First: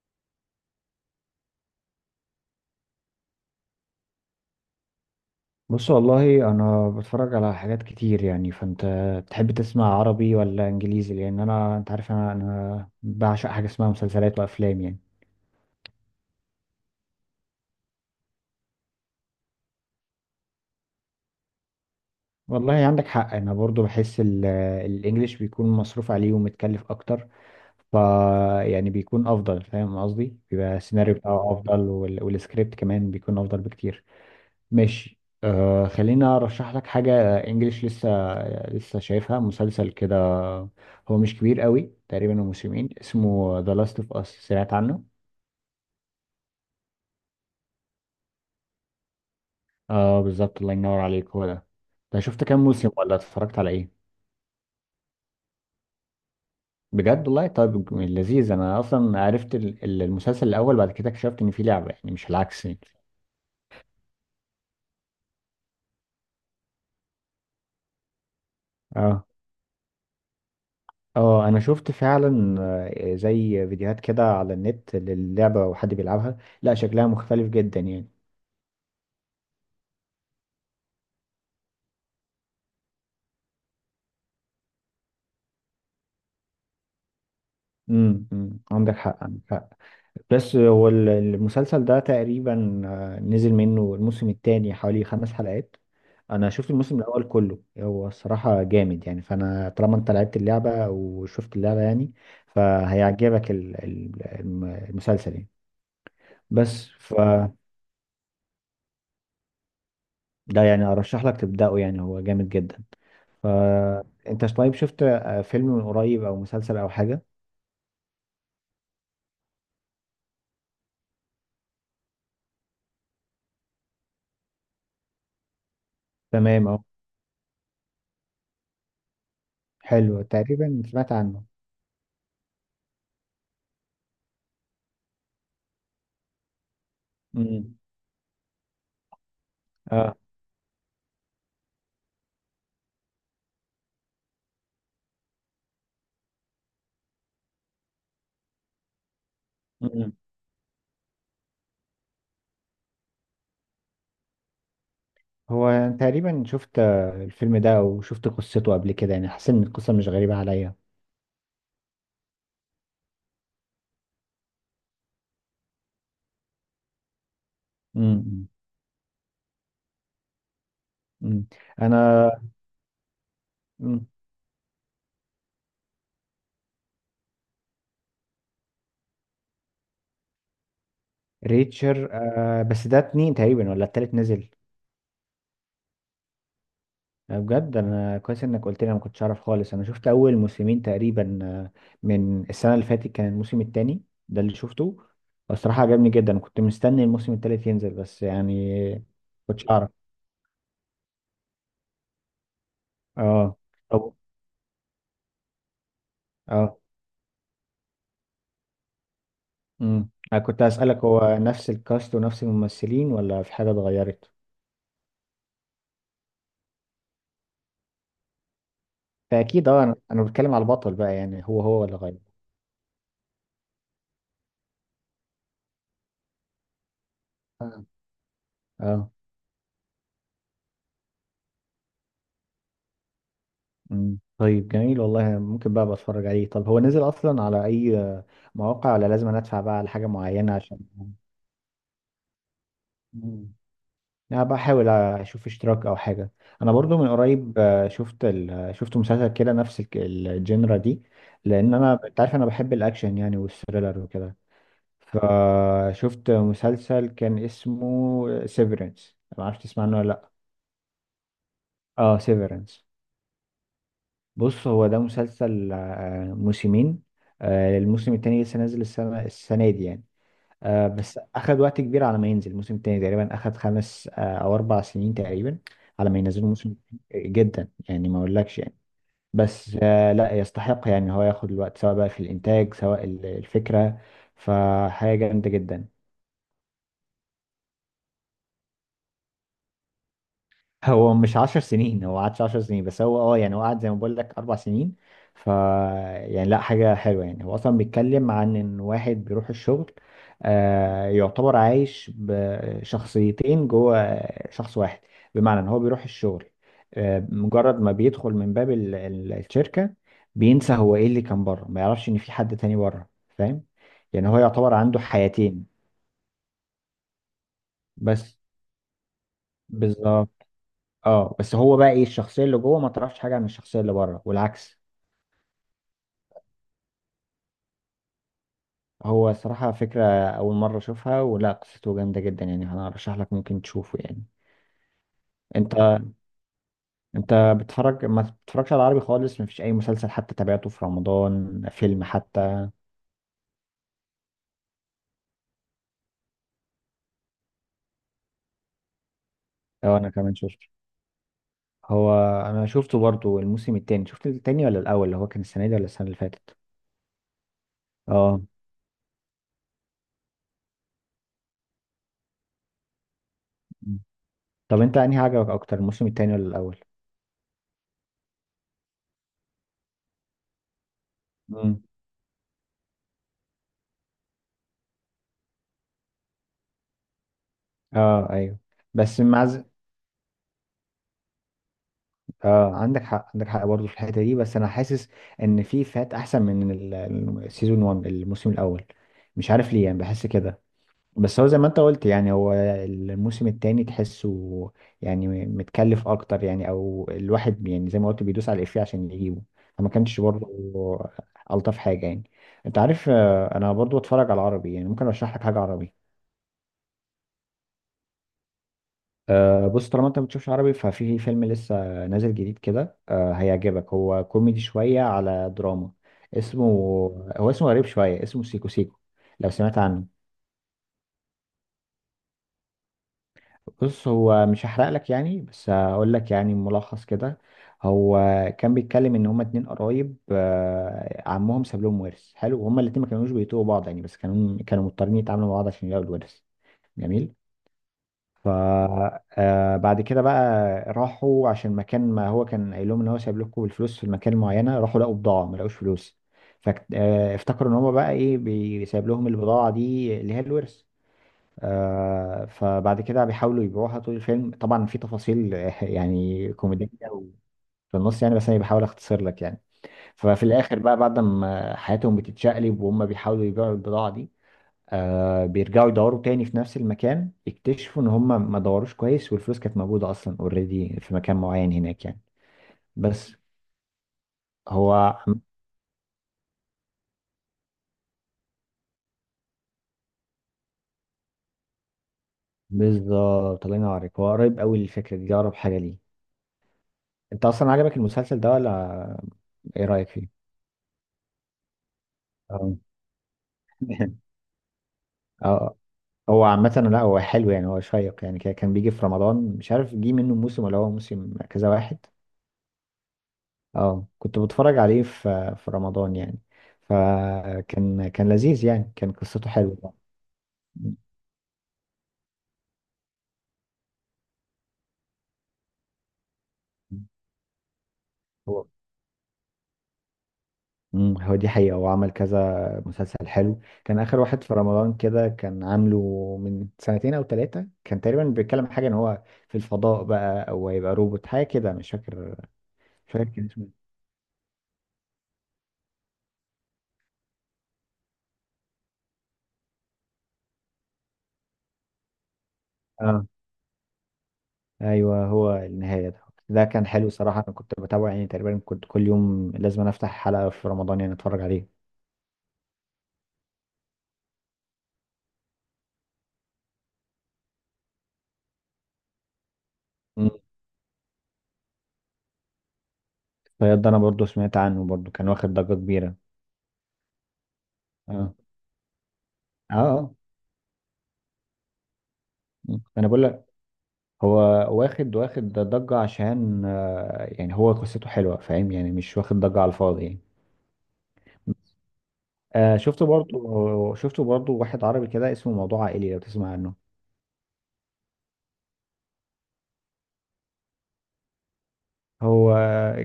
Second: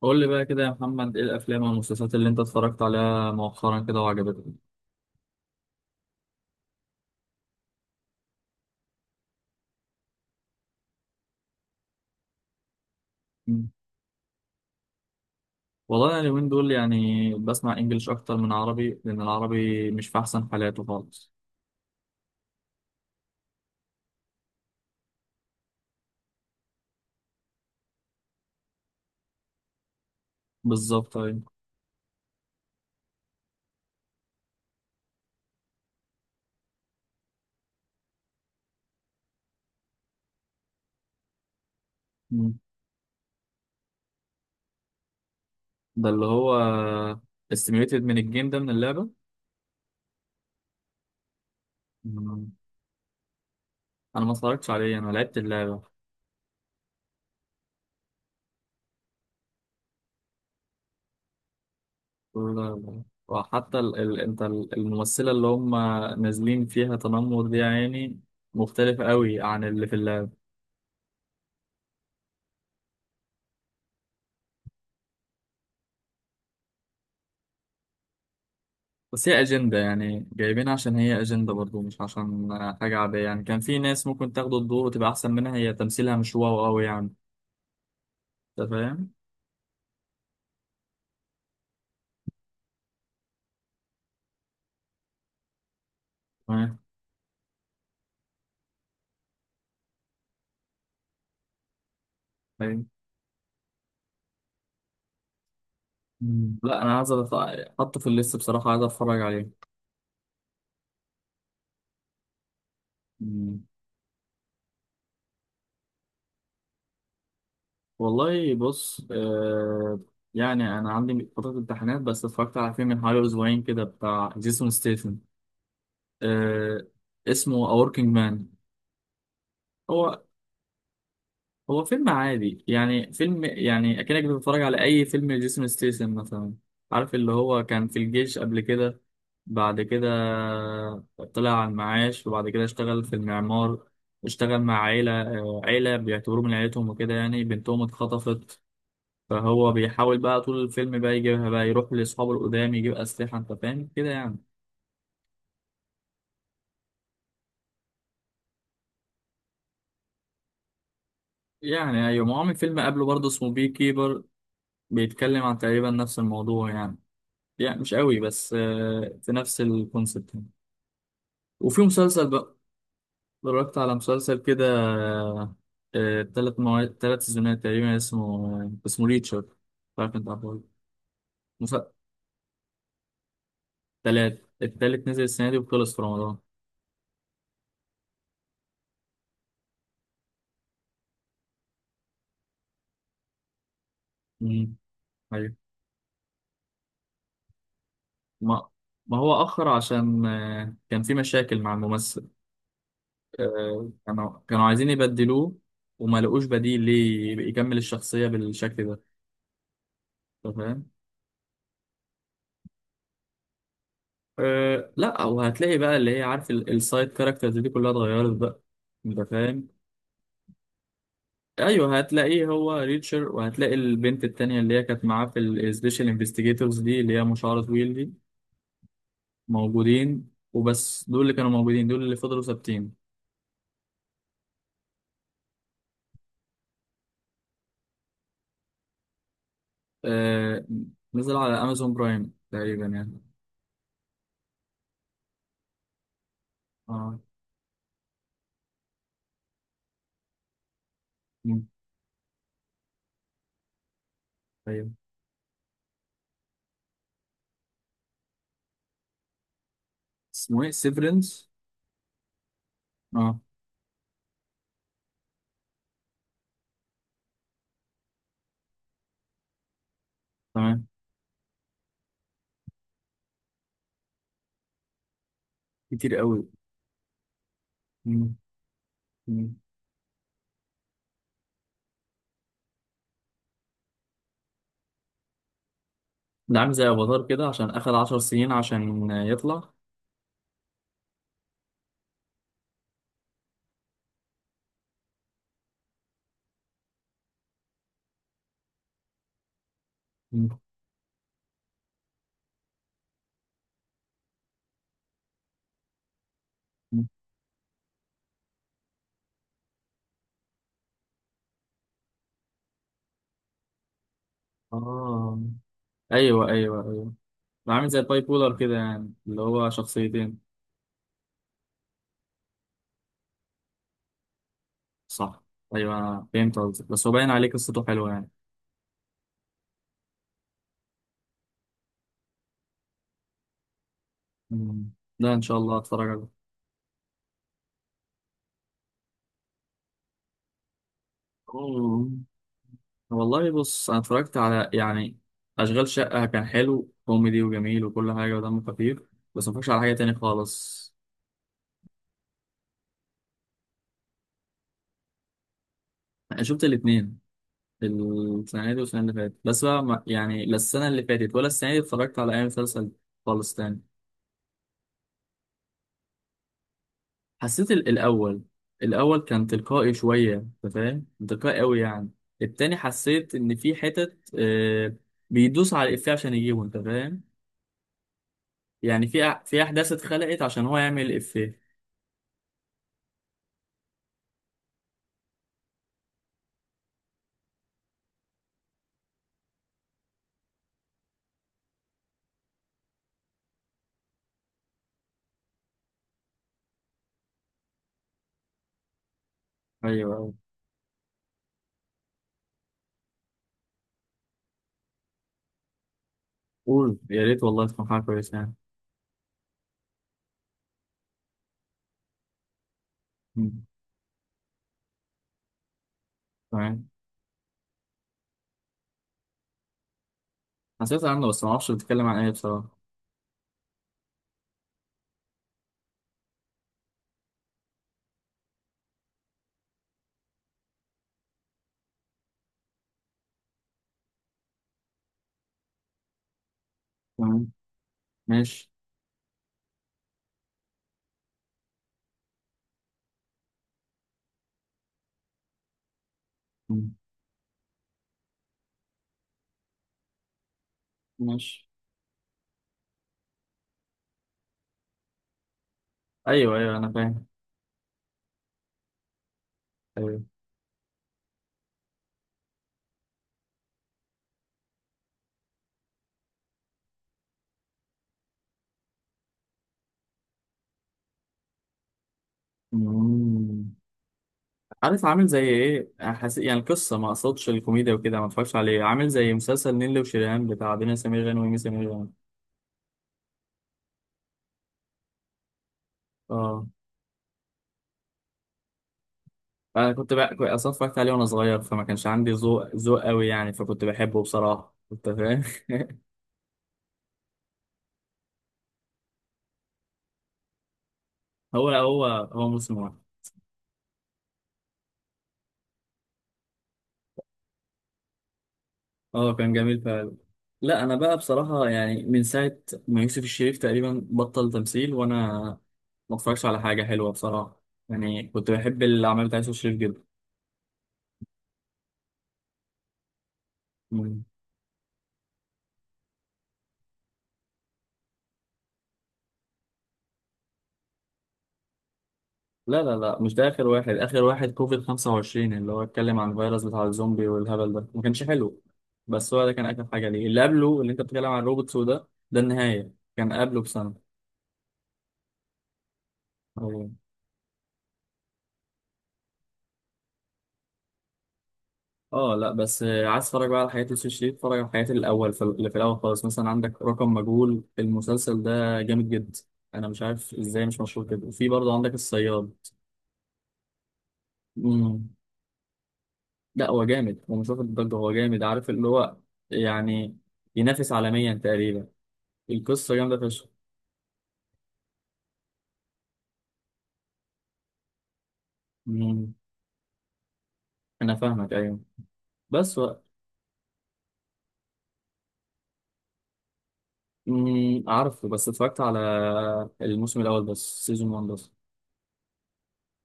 قول لي بقى كده يا محمد، ايه الافلام والمسلسلات اللي انت اتفرجت عليها مؤخرا كده وعجبتك؟ بص والله انا بتفرج على حاجات كتير يعني. فانت تحب تسمع عربي ولا انجليزي؟ لان انت عارف انا بعشق حاجه مم. اسمها مسلسلات وافلام يعني. والله انا اليومين دول يعني بسمع انجليش اكتر من عربي لان العربي مش في احسن حالاته خالص. والله عندك حق، انا برضو بحس الانجليش بيكون مصروف عليه ومتكلف اكتر. ف يعني بيكون افضل، فاهم قصدي؟ بيبقى السيناريو بالظبط، ايوه. بتاعه افضل والسكريبت كمان بيكون افضل بكتير. ماشي، آه، خلينا ارشح لك حاجه انجليش لسه شايفها، مسلسل كده، هو مش كبير قوي، تقريبا هو مم. موسمين، اسمه ذا لاست اوف اس، سمعت عنه؟ ده اللي هو استميوليتد من الجيم ده، من اللعبه. اه بالظبط، الله ينور عليك، هو ده. ده شفت مم. كام موسم ولا اتفرجت على ايه؟ انا ما اتفرجتش عليه، انا لعبت اللعبه. بجد؟ والله طيب لذيذ. انا اصلا عرفت المسلسل الاول، بعد كده اكتشفت ان في لعبه يعني، مش لا العكس يعني. لا. وحتى انت الممثله اللي هم نازلين فيها تنمر دي يعني مختلفه اه. قوي عن اللي في اللعبه. اه انا شفت فعلا، زي فيديوهات كده على النت للعبه وحد بيلعبها، لا شكلها مختلف جدا يعني. بس هي أجندة يعني، جايبينها عشان هي أجندة برضو، مش عشان حاجة عادية يعني. كان في ناس ممكن تاخد الدور وتبقى أحسن منها، هي تمثيلها مش واو أوي يعني. أمم، أنت عندك فاهم؟ حق، عندك حق. بس هو المسلسل ده تقريبا، نزل منه الموسم الثاني حوالي خمس حلقات. انا شفت تمام. الموسم الاول كله، هو الصراحه جامد يعني. فانا طالما انت لعبت اللعبه وشفت اللعبه يعني طيب. فهيعجبك المسلسل يعني. مم. لا بس أنا عايز أتف- فده، أحطه في الليست بصراحة، عايز أتفرج عليه. يعني ارشح لك تبداه، يعني هو جامد جدا. مم. فانت طيب شفت فيلم من قريب او مسلسل او حاجه؟ والله بص، آه يعني أنا عندي فترة امتحانات بس اتفرجت على فيلم من حوالي أسبوعين كده بتاع جيسون ستيثم. تمام اهو. آه، اسمه A Working Man. هو حلو، تقريبا سمعت عنه. هو فيلم عادي يعني، فيلم يعني اكنك بتتفرج على اي فيلم لجيسون ستيسن مثلا. عارف اللي هو امم. كان في الجيش قبل كده، بعد كده اه. طلع على المعاش، وبعد كده اشتغل في المعمار. اشتغل مع عيلة، آه، عيلة بيعتبروه من عيلتهم وكده يعني، بنتهم اتخطفت. فهو بيحاول بقى طول الفيلم بقى يجيبها، بقى يروح لأصحابه القدام يجيب أسلحة، أنت فاهم كده يعني. هو تقريبا شفت الفيلم ده او شفت قصته قبل كده يعني، حسيت ان القصه مش غريبه عليا. يعني أيوة، ما هو عامل فيلم قبله برضه اسمه بي كيبر، بيتكلم عن تقريبا نفس الموضوع يعني. يعني مش قوي امم. بس آه، في نفس الكونسيبت يعني. امم. وفي انا. مسلسل بقى، اتفرجت على مم. مسلسل كده 3 مواد، 3 سيزونات تقريبا، اسمه آه، اسمه ريتشر، مش عارف انت عارفه. مسلسل ريتشر آه، بس ده اتنين تقريبا ولا التالت ثلاث، نزل؟ التالت نزل السنة دي وخلص في رمضان. بجد؟ انا كويس انك قلت لي، أنا ما كنتش اعرف خالص. انا شفت اول موسمين تقريبا، من السنه اللي فاتت كان الموسم التاني ده اللي امم، شفته. ايوه. الصراحه عجبني جدا، كنت مستني الموسم التالت ينزل بس ما يعني ما هو ما كنتش أخر اعرف. عشان آه، كان في مشاكل مع الممثل. اه. آه، طب. كانوا عايزين يبدلوه وما لقوش اه. بديل ليه يكمل الشخصية بالشكل ده. امم، انا أنت كنت فاهم؟ اسالك هو نفس الكاست ونفس الممثلين ولا في حاجه اتغيرت؟ أه لا، وهتلاقي بقى اللي هي عارف السايد كاركترز دي كلها اتغيرت بقى. انت فاهم؟ فاكيد اه، انا بتكلم على البطل بقى يعني، هو هو اللي ايوه، غير. هتلاقيه هو ريتشر، وهتلاقي البنت التانية اللي هي كانت معاه في السبيشال انفستيجيتورز دي، اللي هي مشعرة آه. طويل دي، اه. موجودين، وبس دول اللي كانوا موجودين، دول اللي فضلوا ثابتين. طيب، جميل والله، ممكن بقى بتفرج عليه. طب هو نزل اصلا على اي مواقع ولا لازم أنا ادفع بقى على حاجه معينه أه، عشان؟ نزل على امازون برايم تقريبا يعني. مم. انا بحاول اشوف اشتراك او حاجه. انا برضو من اه. قريب شفت شفت مسلسل كده نفس الجنرا دي، مم، لان انت عارف انا بحب الاكشن يعني والثريلر وكده. ايوه. فشفت مسلسل كان اسمه سيفرنس، ما اعرفش تسمع عنه ولا لا؟ اسمه ايه، سيفرنس؟ اه سيفرنس. اه. بص هو ده مسلسل، موسمين، الموسم التاني لسه نازل السنة دي يعني. تمام. بس أخد وقت كبير على ما ينزل الموسم التاني، تقريبا أخد خمس أو أربع سنين تقريبا على كتير ما ينزلوا قوي. الموسم التاني. جدا يعني ما مم، أقولكش يعني. مم. بس لا يستحق يعني، هو ياخد الوقت سواء بقى في الإنتاج سواء الفكرة، فحاجة جامدة جدا. ده عامل زي افاتار كده عشان اخد 10 سنين عشان يطلع. هو مش عشر سنين، هو قعدش عشر سنين، بس هو اه يعني هو قعد زي ما بقول لك اربع سنين. ف يعني لا حاجة حلوة يعني. هو اصلا بيتكلم عن ان واحد بيروح الشغل، آه يعتبر عايش بشخصيتين جوه شخص واحد، بمعنى ان هو بيروح الشغل آه، مجرد ما بيدخل من باب الشركة بينسى هو ايه اللي كان بره، ما يعرفش ان في حد تاني بره، فاهم يعني؟ هو يعتبر عنده اه، حياتين. ايوه ايوه ايوه، ده عامل زي الباي بس بولر كده يعني، اللي هو شخصيتين. بالظبط. اه بس هو بقى ايه الشخصيه اللي جوه ما تعرفش حاجه عن الشخصيه اللي بره، والعكس. صح. ايوه أنا فهمت قصدك، بس هو باين عليه قصته حلوه يعني. هو صراحه فكره اول مره اشوفها، ولا قصته جامده جدا يعني، انا ارشح لك ممكن تشوفه يعني. مم. ده ان شاء انت الله هتفرج عليه. انت بتتفرج ما بتتفرجش على عربي خالص؟ ما فيش اي مسلسل حتى تابعته في رمضان، فيلم أوه. حتى؟ والله بص، انا اتفرجت على يعني اشغال شقه، كان حلو، كوميدي وجميل وكل حاجه ودمه خفيف. بس ما اتفرجش على حاجه اه انا تاني كمان شفته. خالص. هو. انا شفته برضو الموسم التاني، شفت التاني ولا الاول اللي هو كان السنه دي ولا السنه اللي انا فاتت؟ شفت الاثنين، اه. السنه دي والسنه اللي فاتت، بس بقى يعني لا السنه اللي فاتت ولا السنه دي اتفرجت على اي مسلسل خالص تاني. طب انت انهي عجبك اكتر، الموسم التاني ولا الاول؟ حسيت الأول، الأول كان تلقائي شوية، أنت فاهم، تلقائي أوي امم. يعني. التاني حسيت إن في حتت آه، بيدوس على الإفيه عشان يجيبه، أنت فاهم. اه. ايوه. يعني بس مع في ز- أحداث اتخلقت عشان هو يعمل الإفيه. اه عندك حق، عندك حق برضه في الحته دي، بس انا حاسس ان في فات احسن من السيزون 1، الموسم الاول، مش عارف ليه يعني، بحس كده. بس هو زي ما انت قلت يعني، هو الموسم التاني تحسه يعني متكلف اكتر يعني، او الواحد يعني زي ما قلت بيدوس على الإفيه عشان يجيبه، فما أيوه كانش أيوه. برضه الطف حاجه يعني. انت عارف انا برضه بتفرج على العربي يعني، ممكن ارشح لك حاجه عربي. قول، يا ريت والله تكون حاجة كويسة يعني. أه بص، طالما انت ما بتشوفش عربي، ففي فيلم لسه نازل جديد كده، أه مم. هيعجبك، هو كوميدي شوية على دراما، اسمه، تمام. هو اسمه غريب شوية، اسمه سيكو سيكو، لو سمعت عنه. حسيت عنه بس معرفش بتتكلم عن إيه بصراحة. بص هو مش هحرق لك يعني، بس هقول لك يعني ملخص كده. هو كان بيتكلم ان هما اتنين قرايب، أه عمهم ساب لهم ورث حلو، وهما الاتنين ما كانوش بيتوبوا بعض يعني، بس كانوا مضطرين يتعاملوا مع بعض عشان يلاقوا الورث. جميل. تمام. ماشي. فبعد كده بقى راحوا عشان مكان ما هو كان قايل لهم ان هو سايب لكم الفلوس في المكان معينه، راحوا لقوا بضاعه، ما لقوش فلوس، مم. فافتكروا ان هم بقى ايه، سايب لهم البضاعه دي اللي هي الورث. ماشي. فبعد كده بيحاولوا يبيعوها طول الفيلم، طبعا في تفاصيل يعني أيوه أيوه، كوميدية أنا فاهم. في النص يعني، بس انا بحاول اختصر لك يعني. أيوه. ففي الاخر بقى بعد ما حياتهم بتتشقلب وهم بيحاولوا يبيعوا البضاعة دي، آه بيرجعوا يدوروا تاني في نفس المكان، يكتشفوا ان هم ما دوروش كويس، والفلوس كانت موجودة اصلا اوريدي في مكان معين هناك يعني. بس. مم. عارف هو. عامل زي ايه، يعني القصه، ما اقصدش الكوميديا وكده، ما اتفرجش عليه، عامل زي مسلسل نيللي وشيريهان بتاع دنيا سمير غانم ومي سمير غانم. بالظبط، الله ينورك، هو قريب قوي للفكرة دي، اقرب حاجة ليه. اه، انت اصلا عجبك المسلسل ده ولا ايه انا رأيك كنت فيه؟ بقى كنت اصلا اتفرجت عليه وانا صغير، فما كانش عندي اه. ذوق قوي يعني، فكنت بحبه بصراحه، انت فاهم؟ اه. هو عامة لا هو حلو يعني، هو شيق يعني، كان بيجي في رمضان، مش عارف جه منه موسم ولا هو موسم هو كذا واحد. هو هو موسم واحد. اه كنت بتفرج عليه في في رمضان يعني، فكان لذيذ يعني، كان اه، قصته كان جميل حلوة. فعلا. لا انا بقى بصراحه يعني من ساعه ما يوسف الشريف تقريبا بطل تمثيل، وانا ما اتفرجش على حاجه حلوه بصراحه. يعني كنت هو. بحب الاعمال بتاع يوسف الشريف جدا. مم، هو دي حقيقة، هو عمل كذا مسلسل حلو. كان آخر واحد في رمضان كده كان عامله من سنتين أو ثلاثة، كان تقريبا بيتكلم حاجة إن هو في الفضاء بقى أو هيبقى روبوت حاجة كده، مش فاكر. لا لا مش لا، فاكر مش كان ده آخر اسمه واحد. آخر واحد كوفيد 25، اللي هو اتكلم عن الفيروس بتاع الزومبي والهبل ده، ما كانش حلو. بس هو ده كان آخر حاجة ليه. اللي قبله اللي أنت بتتكلم عن روبوتس وده، ده النهاية، إيه. آه كان قبله بسنة. أيوه هو النهاية ده. ده كان أو- حلو صراحة، أنا كنت بتابعه يعني، تقريبا كنت كل يوم لازم أنا أفتح حلقة في رمضان يعني أتفرج عليه. اه لا، بس آه، عايز تتفرج بقى على حياة يوسف شريف، اتفرج على حياة الأول، في اللي في الأول خالص، مثلا عندك رقم مجهول، المسلسل ده جامد جدا. أنا مش مم. عارف إزاي مش مشهور كده. وفي برضه عندك الصياد. فيض ده، أنا برضو سمعت عنه، مم. برضو كان واخد ضجة كبيرة. لا هو جامد، هو مش واخد الضجة، هو آه. جامد، عارف اللي هو آه. آه. يعني ينافس عالميا تقريبا. مم. القصة أنا جامدة بقول فشخ. هو واخد ضجة عشان يعني هو قصته حلوة، فاهم يعني؟ مش مم. واخد ضجة على الفاضي يعني. أنا فاهمك، أيوة. بس و... شفته برضو، شفته برضو واحد عربي كده اسمه موضوع عائلي، لو تسمع عنه. مم. عارفه، بس اتفرجت على الموسم الأول بس، سيزون 1 بس. هو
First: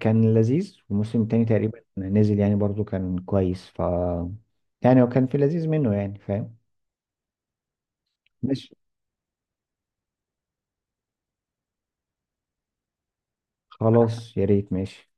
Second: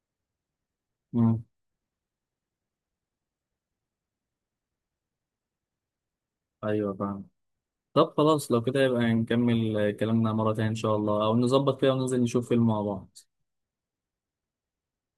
كان لذيذ، وموسم مم. تاني تقريبا نزل يعني برضو كان كويس. يعني هو كان في لذيذ منه يعني، فاهم؟ أيوة فاهم. طب خلاص، لو ماشي. كده يبقى نكمل كلامنا مرة تانية إن شاء الله، أو نظبط كده وننزل نشوف فيلم مع بعض. خلاص يا ريت، ماشي.